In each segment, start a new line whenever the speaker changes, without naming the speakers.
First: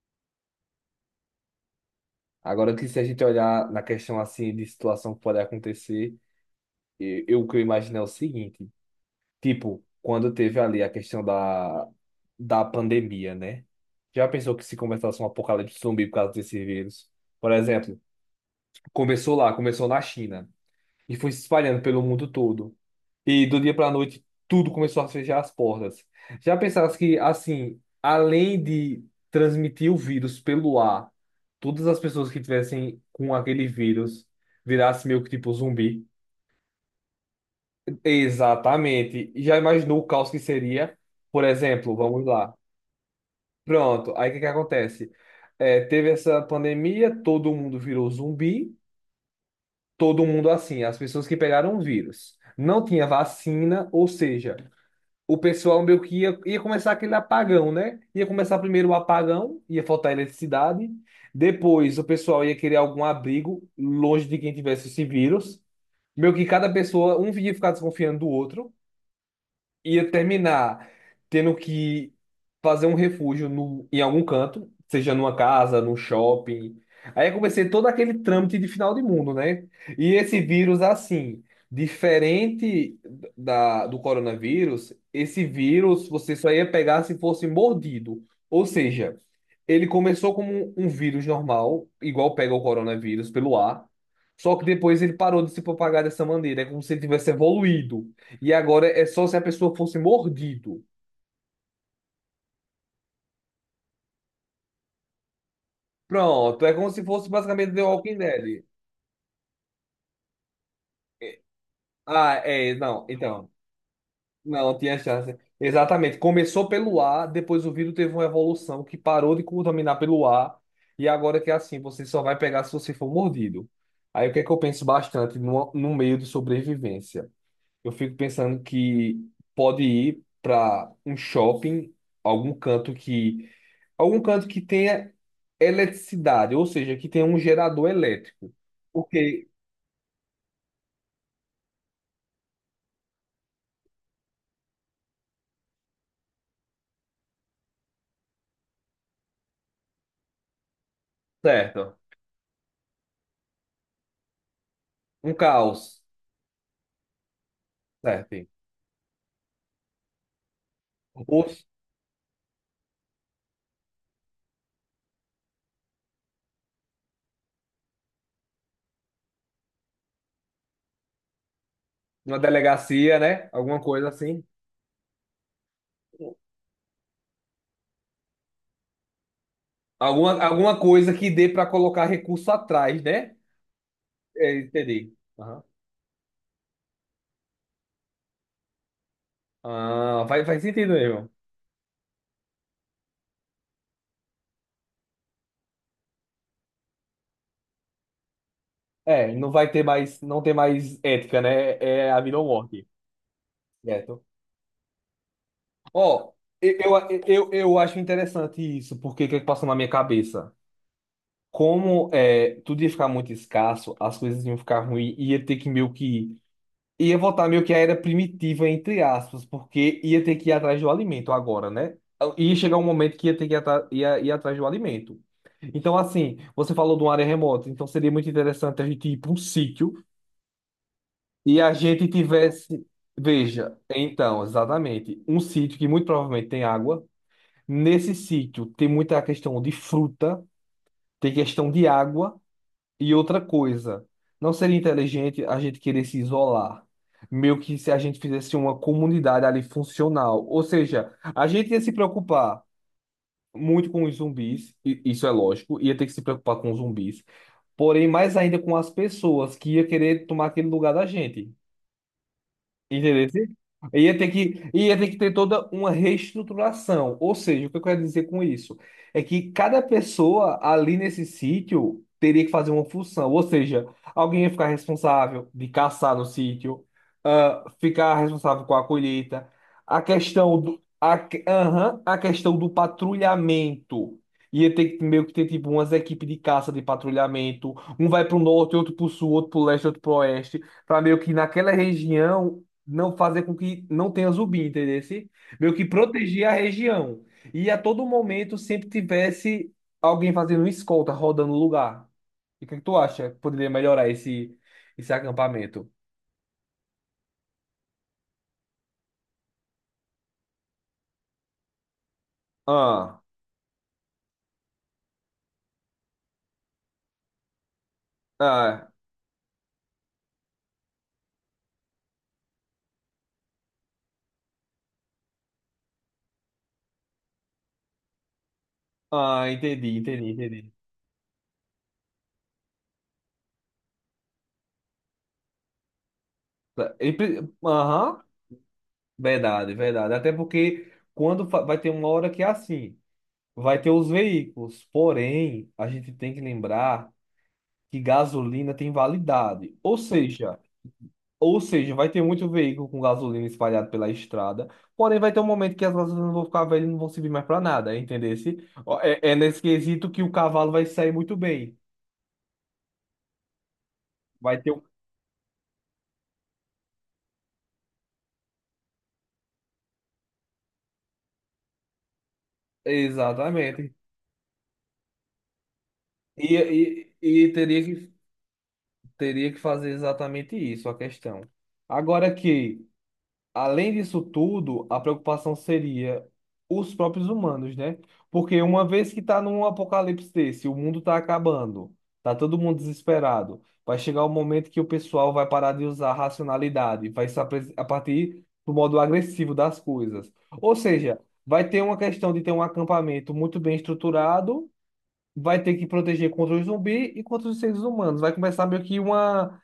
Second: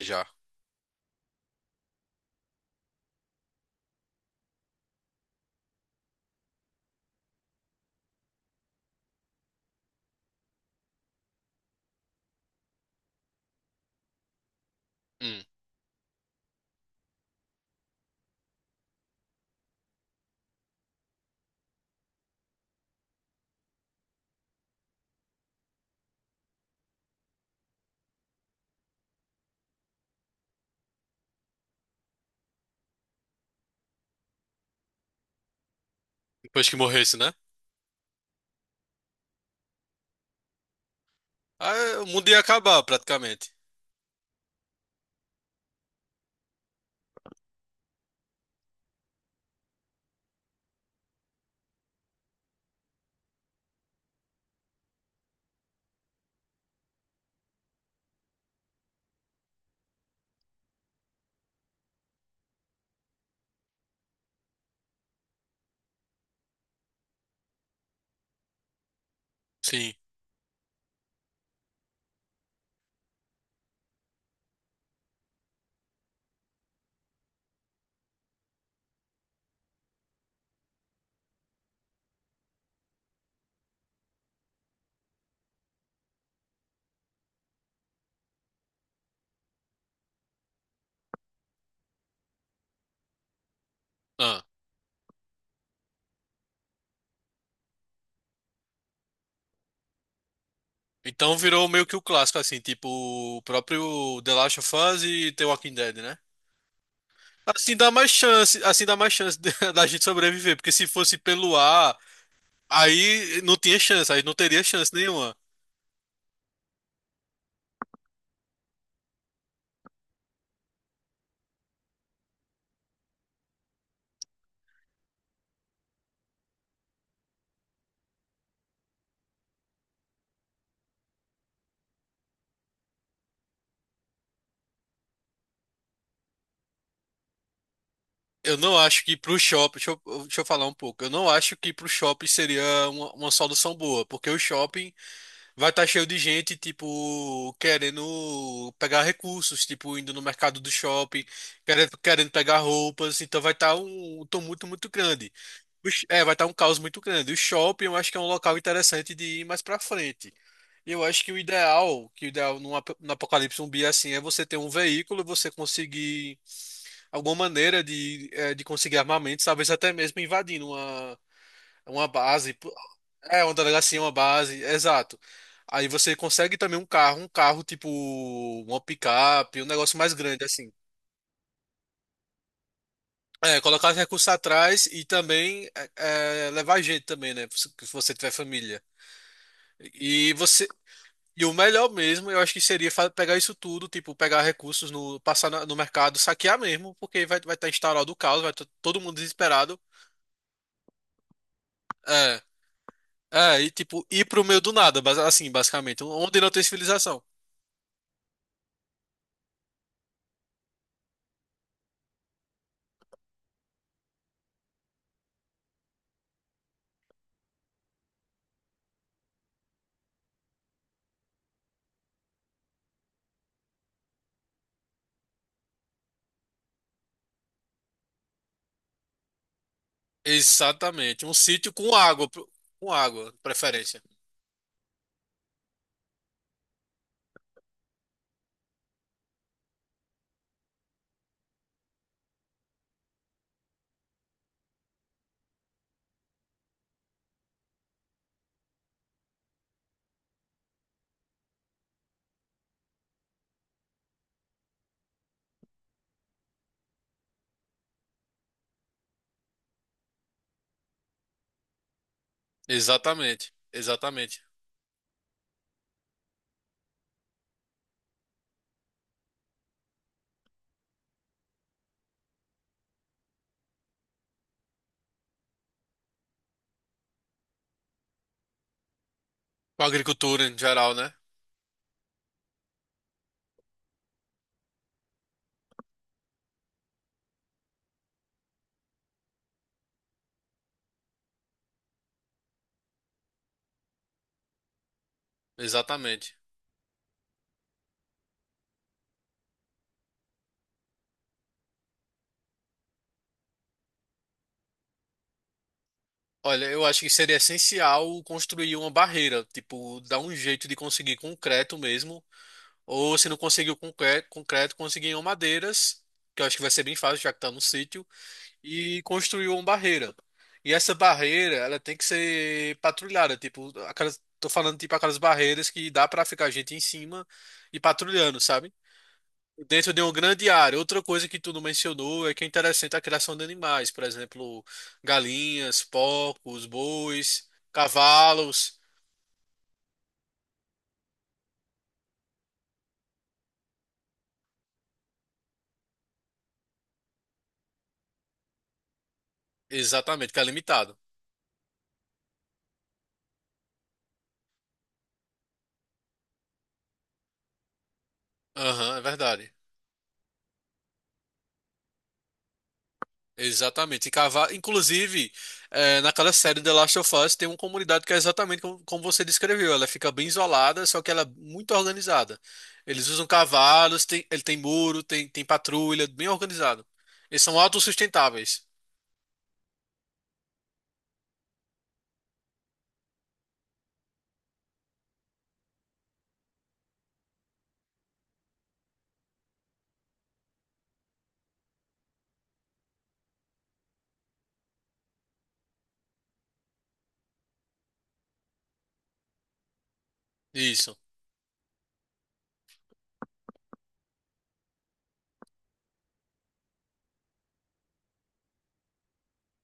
Já.
Agora que se a gente olhar na questão assim de situação que pode acontecer, eu, o que eu imagino é o seguinte, tipo, quando teve ali a questão da pandemia, né? Já pensou que se começasse um
Hum.
apocalipse zumbi por causa desse vírus? Por exemplo, começou lá, começou na China e foi se espalhando pelo mundo todo. E do dia para a noite, tudo começou a fechar as portas. Já pensasse que, assim, além de transmitir o vírus pelo ar, todas as pessoas que tivessem com aquele vírus virassem meio que tipo zumbi?
Depois que morresse, né?
Exatamente. E já imaginou o caos que seria? Por
Ah,
exemplo,
é, o
vamos
mundo ia
lá.
acabar, praticamente.
Pronto, aí o que que acontece? É, teve essa pandemia, todo mundo virou zumbi. Todo mundo assim, as pessoas que pegaram o vírus. Não tinha vacina, ou seja, o pessoal meio que ia começar aquele apagão, né? Ia começar primeiro o apagão, ia faltar eletricidade, depois o pessoal ia querer algum abrigo longe de quem tivesse esse vírus. Meio que cada pessoa, um ia ficar desconfiando do outro,
Sim.
ia terminar tendo que fazer um refúgio no, em algum canto, seja numa casa, num shopping. Aí eu comecei todo aquele trâmite de final de mundo, né? E esse vírus, assim, diferente do coronavírus, esse vírus você só ia pegar se fosse mordido. Ou seja, ele começou como um vírus normal, igual pega o coronavírus, pelo ar.
Ah.
Só que depois ele parou de se propagar dessa maneira, é como se ele tivesse evoluído. E agora é só se a pessoa fosse mordido.
Então virou meio que o clássico, assim, tipo o próprio The Last of Us e The Walking Dead, né?
Pronto, é como se fosse basicamente
Assim
The
dá mais
Walking
chance,
Dead.
da gente sobreviver, porque se fosse pelo ar,
Ah, é, não,
aí
então,
não tinha chance, aí não teria
não
chance
tinha chance.
nenhuma.
Exatamente, começou pelo ar, depois o vírus teve uma evolução que parou de contaminar pelo ar, e agora que é assim, você só vai pegar se você for mordido. Aí o que é que eu penso bastante no meio de sobrevivência? Eu fico pensando que pode ir para um shopping, algum canto que algum canto que tenha eletricidade, ou seja, que tenha um gerador elétrico.
Eu não acho que pro
Porque,
shopping, deixa eu falar um pouco, eu não acho que pro shopping seria uma solução boa, porque o shopping vai estar cheio de gente, tipo, querendo pegar recursos, tipo, indo no mercado do shopping,
certo,
querendo pegar roupas, então vai estar um tumulto muito grande.
um caos,
É, vai estar um caos muito grande. O shopping eu acho que é um
certo.
local interessante de ir mais pra frente. E eu acho
Ou
que o ideal no apocalipse zumbi é assim, é você ter um veículo, você conseguir alguma maneira de, de conseguir armamentos, talvez até mesmo invadindo uma
uma
base.
delegacia,
É,
né?
uma
Alguma
delegacia,
coisa
uma
assim.
base, exato. Aí você consegue também um carro tipo uma picape, um negócio mais
Alguma,
grande assim.
alguma coisa que dê para colocar recurso atrás, né?
É, colocar os recursos
É,
atrás e
entendi. Aham.
também levar gente também, né? Se você tiver família.
Ah,
E
faz
você
sentido mesmo.
e o melhor mesmo, eu acho que pegar isso tudo, tipo, pegar recursos no no mercado, saquear mesmo, porque vai estar instaurado o caos, vai estar todo mundo
É, não vai
desesperado.
ter mais, não tem mais ética, né? É a vida
É.
ou morte.
É, e tipo,
Certo.
ir pro meio do nada, assim, basicamente, um,
Ó,
onde não tem
eu, eu,
civilização.
eu, eu acho interessante isso, porque o que é que passou na minha cabeça? Como é, tudo ia ficar muito escasso, as coisas iam ficar ruins, ia ter que meio que. Ia voltar meio que à era primitiva, entre aspas, porque ia ter que ir atrás do alimento agora, né? Ia chegar um momento que ia ter que ir, ir atrás do alimento. Então, assim, você falou de uma área remota, então seria muito interessante a gente ir para um sítio
Exatamente. Um
e
sítio
a
com
gente
água,
tivesse.
com água, de
Veja,
preferência.
então, exatamente, um sítio que muito provavelmente tem água. Nesse sítio tem muita questão de fruta, tem questão de água e outra coisa. Não seria inteligente a gente querer se isolar, meio que se a gente fizesse uma comunidade ali funcional. Ou seja, a gente ia se preocupar muito com os zumbis, isso é lógico, ia ter que se preocupar com os zumbis, porém mais ainda com as pessoas que ia querer tomar aquele lugar da gente. Entendeu?
Exatamente.
Ia ter
Exatamente.
que, ia ter que ter toda uma reestruturação. Ou seja, o que eu quero dizer com isso? É que cada pessoa ali nesse sítio teria que fazer uma função. Ou seja, alguém ia ficar responsável de caçar no sítio, ah, ficar responsável com a colheita.
Com
A
agricultura em
questão do,
geral, né?
a, que- aham, a questão do patrulhamento. Ia ter que meio que ter tipo umas equipes de caça de patrulhamento. Um vai para o norte, outro para o sul, outro para o leste, outro para o oeste, para meio que naquela região não fazer com que não tenha zumbi, entendeu? Meio que
Exatamente.
proteger a região. E a todo momento sempre tivesse alguém fazendo uma escolta, rodando o lugar. E o que é que tu acha que poderia melhorar esse acampamento?
Olha, eu acho que seria essencial construir uma barreira, tipo, dar um jeito de conseguir concreto mesmo, ou
Ah,
se não conseguir o concreto, conseguir em madeiras, que eu acho que vai ser bem fácil, já que tá no sítio.
ah,
E construiu uma barreira. E essa barreira, ela tem que ser patrulhada, tipo, tô falando tipo aquelas barreiras que dá pra ficar gente em cima e patrulhando, sabe?
ah,
Dentro
entendi,
de uma
entendi,
grande
entendi.
área. Outra coisa que tu não mencionou é que é interessante a criação de animais, por exemplo, galinhas, porcos, bois,
Aham,
cavalos.
verdade, verdade. Até porque vai ter uma hora que é assim, vai ter os veículos. Porém, a gente tem que lembrar que gasolina tem validade. Ou
Exatamente, que é
seja,
limitado.
Ou seja, vai ter muito veículo com gasolina espalhado pela estrada, porém vai ter um momento que as gasolinas vão ficar velhas e não vão servir mais para nada, entendesse?
Aham,
Ó,
é
é, é
verdade.
nesse quesito que o cavalo vai sair muito bem.
Exatamente. E cavar,
Vai ter um...
inclusive, naquela série The Last of Us tem uma comunidade que é exatamente como você descreveu. Ela fica bem isolada, só que ela é muito organizada. Eles usam
Exatamente.
cavalos, tem, ele tem muro, tem, tem patrulha, bem
E,
organizado. Eles
e, e
são
teria que,
autossustentáveis.
teria que fazer exatamente isso, a questão. Agora que Além disso tudo, a preocupação seria os próprios humanos, né? Porque uma vez que está num apocalipse desse, o mundo está acabando, tá todo mundo desesperado, vai chegar o momento que o pessoal vai parar de usar a racionalidade, vai se apre- a partir do modo agressivo das coisas. Ou
Isso.
seja, vai ter uma questão de ter um acampamento muito bem estruturado, vai ter que proteger contra os zumbis e contra os seres humanos. Vai começar meio que uma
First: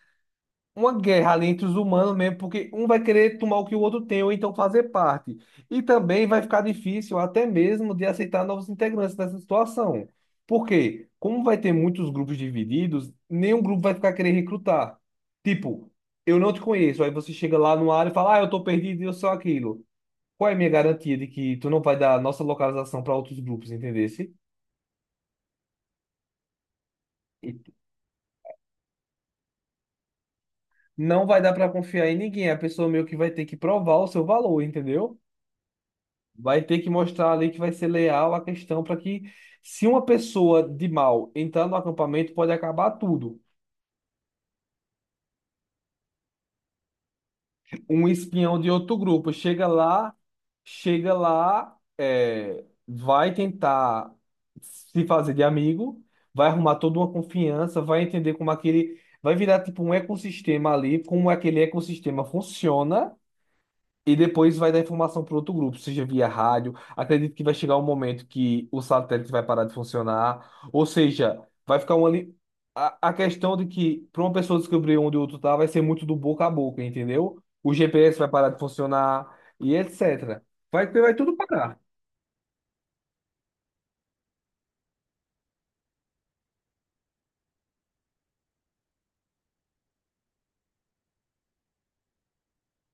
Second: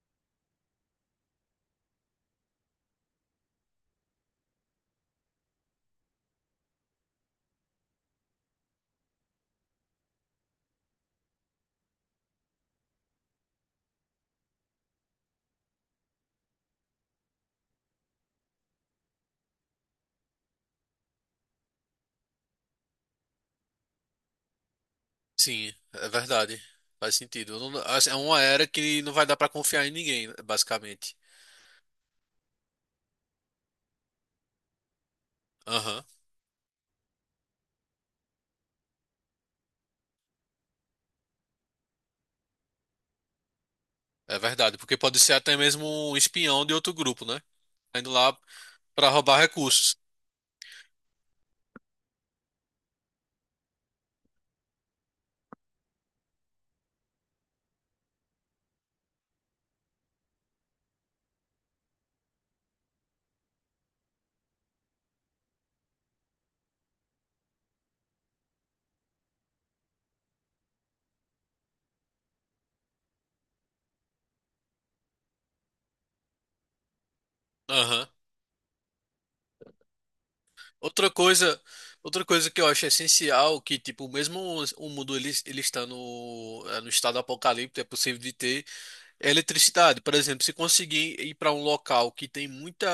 uma guerra ali entre os humanos mesmo, porque um vai querer tomar o que o outro tem, ou então fazer parte. E também vai ficar difícil até mesmo de aceitar novos integrantes nessa situação. Por quê? Como vai ter muitos grupos divididos, nenhum grupo vai ficar querendo recrutar. Tipo, eu não te conheço, aí você chega lá no área e fala, ah, eu tô perdido e eu sou aquilo. Qual é a minha garantia de que tu não vai dar a nossa localização para outros grupos, entendesse?
Sim, é verdade. Faz sentido. Eu não- assim, é uma era que não vai dar pra confiar em ninguém, basicamente.
Não vai dar para confiar em ninguém, a pessoa meio que vai ter que provar o seu valor, entendeu?
Aham.
Vai ter que mostrar ali que vai ser leal à questão para que, se uma pessoa de mal entrar no acampamento, pode acabar tudo.
É verdade, porque pode ser até mesmo um espião de outro grupo, né? Tá
Um
indo lá
espião de outro
pra
grupo
roubar
chega
recursos.
lá, é, vai tentar se fazer de amigo, vai arrumar toda uma confiança, vai entender como aquele, vai virar tipo um ecossistema ali, como aquele ecossistema funciona. E depois vai dar informação para outro grupo, seja via rádio. Acredito que vai chegar um momento que o satélite vai parar de funcionar. Ou seja, vai ficar uma. Li- A, a questão de que, para uma pessoa descobrir onde o outro tá, vai ser muito do boca a boca, entendeu? O
Aham.
GPS vai parar de funcionar e etc. Vai,
Outra
vai tudo
coisa,
parar.
outra coisa que eu acho essencial, que tipo, mesmo o mundo ele, ele está no, no estado apocalíptico, é possível de ter é eletricidade. Por exemplo, se conseguir ir para um local que tem muita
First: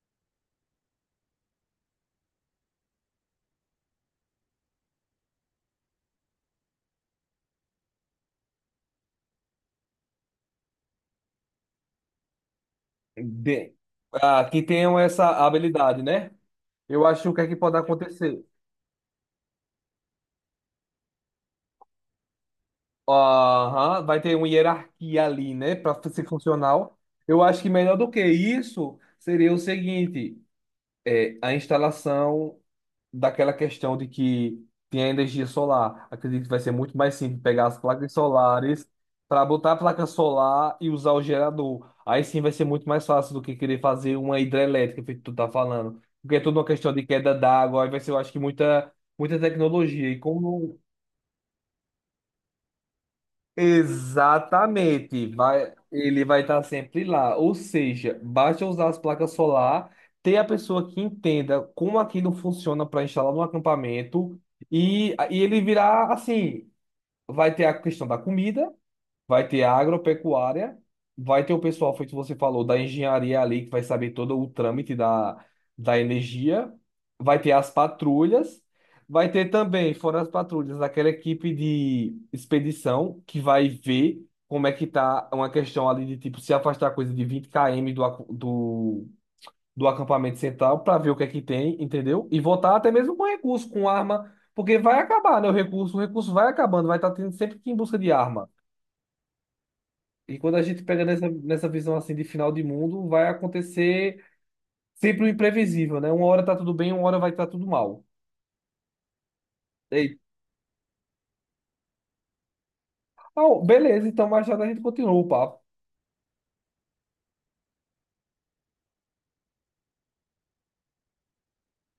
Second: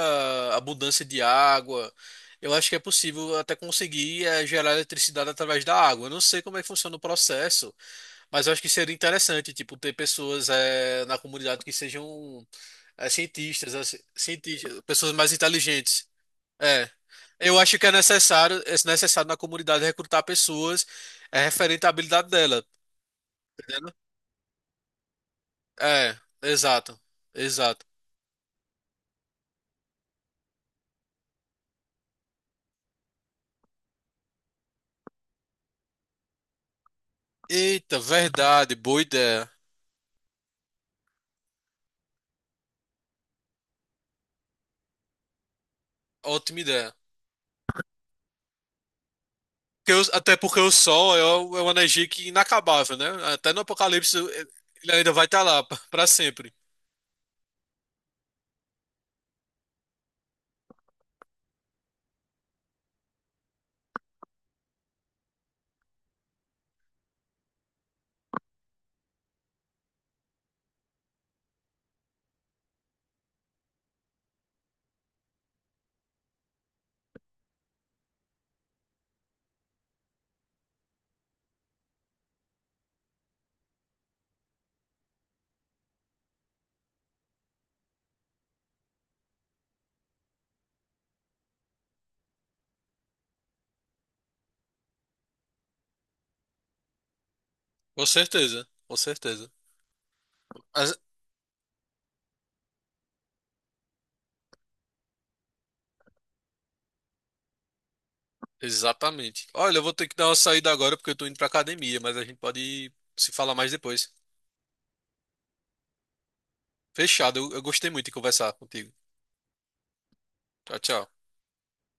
abundância de água, eu acho que é possível até conseguir gerar eletricidade através da água. Eu não sei como é que funciona o processo, mas eu acho que seria interessante, tipo, ter pessoas na comunidade que sejam
De...
cientistas, assim,
Ah, que
cientistas,
tenham
pessoas
essa
mais
habilidade,
inteligentes.
né?
É.
Eu acho que o que é que
Eu
pode
acho que
acontecer?
é necessário na comunidade recrutar pessoas é, referente à habilidade dela, tá entendendo?
Aham, vai ter uma hierarquia ali, né, para
É,
ser funcional.
exato.
Eu acho que
Exato.
melhor do que isso seria o seguinte: é, a instalação daquela questão de que tem a energia solar. Acredito que vai ser muito mais simples pegar as
Eita,
placas
verdade,
solares
boa
para
ideia.
botar a placa solar e usar o gerador. Aí sim vai ser muito mais fácil do que querer fazer uma hidrelétrica, feito tu tá falando. Porque é tudo
Ótima
uma questão
ideia.
de queda d'água, aí vai ser, eu acho que muita, muita
Porque
tecnologia.
o-
E
até porque o
como
sol é, o- é uma energia que é inacabável, né? Até no apocalipse ele ainda vai
Exatamente,
estar lá para
ele vai
sempre.
estar sempre lá. Ou seja, basta usar as placas solar, ter a pessoa que entenda como aquilo funciona para instalar no acampamento e ele virá assim, vai ter a questão da comida, vai ter a agropecuária, vai ter o pessoal, foi o que você falou, da engenharia ali, que vai saber todo o trâmite da, energia, vai ter as patrulhas, vai ter também, fora as patrulhas, aquela equipe de expedição que vai ver como é que tá uma questão ali de tipo se afastar coisa de 20 km do acampamento central para ver o que é que tem, entendeu? E voltar até mesmo com recurso, com arma, porque vai acabar, né? O recurso vai acabando, vai estar tendo sempre que ir em busca
Com
de arma.
certeza, com certeza.
E quando a gente
As-
pega nessa visão assim de final de mundo, vai acontecer sempre o imprevisível, né? Uma hora tá tudo bem, uma hora vai estar tudo mal.
exatamente. Olha, eu vou ter que
Ei,
dar uma saída agora porque eu tô indo pra academia, mas a gente pode se falar
ah,
mais
beleza,
depois.
então mais tarde a gente continua o papo.
Fechado, eu gostei muito de conversar contigo. Tchau, tchau.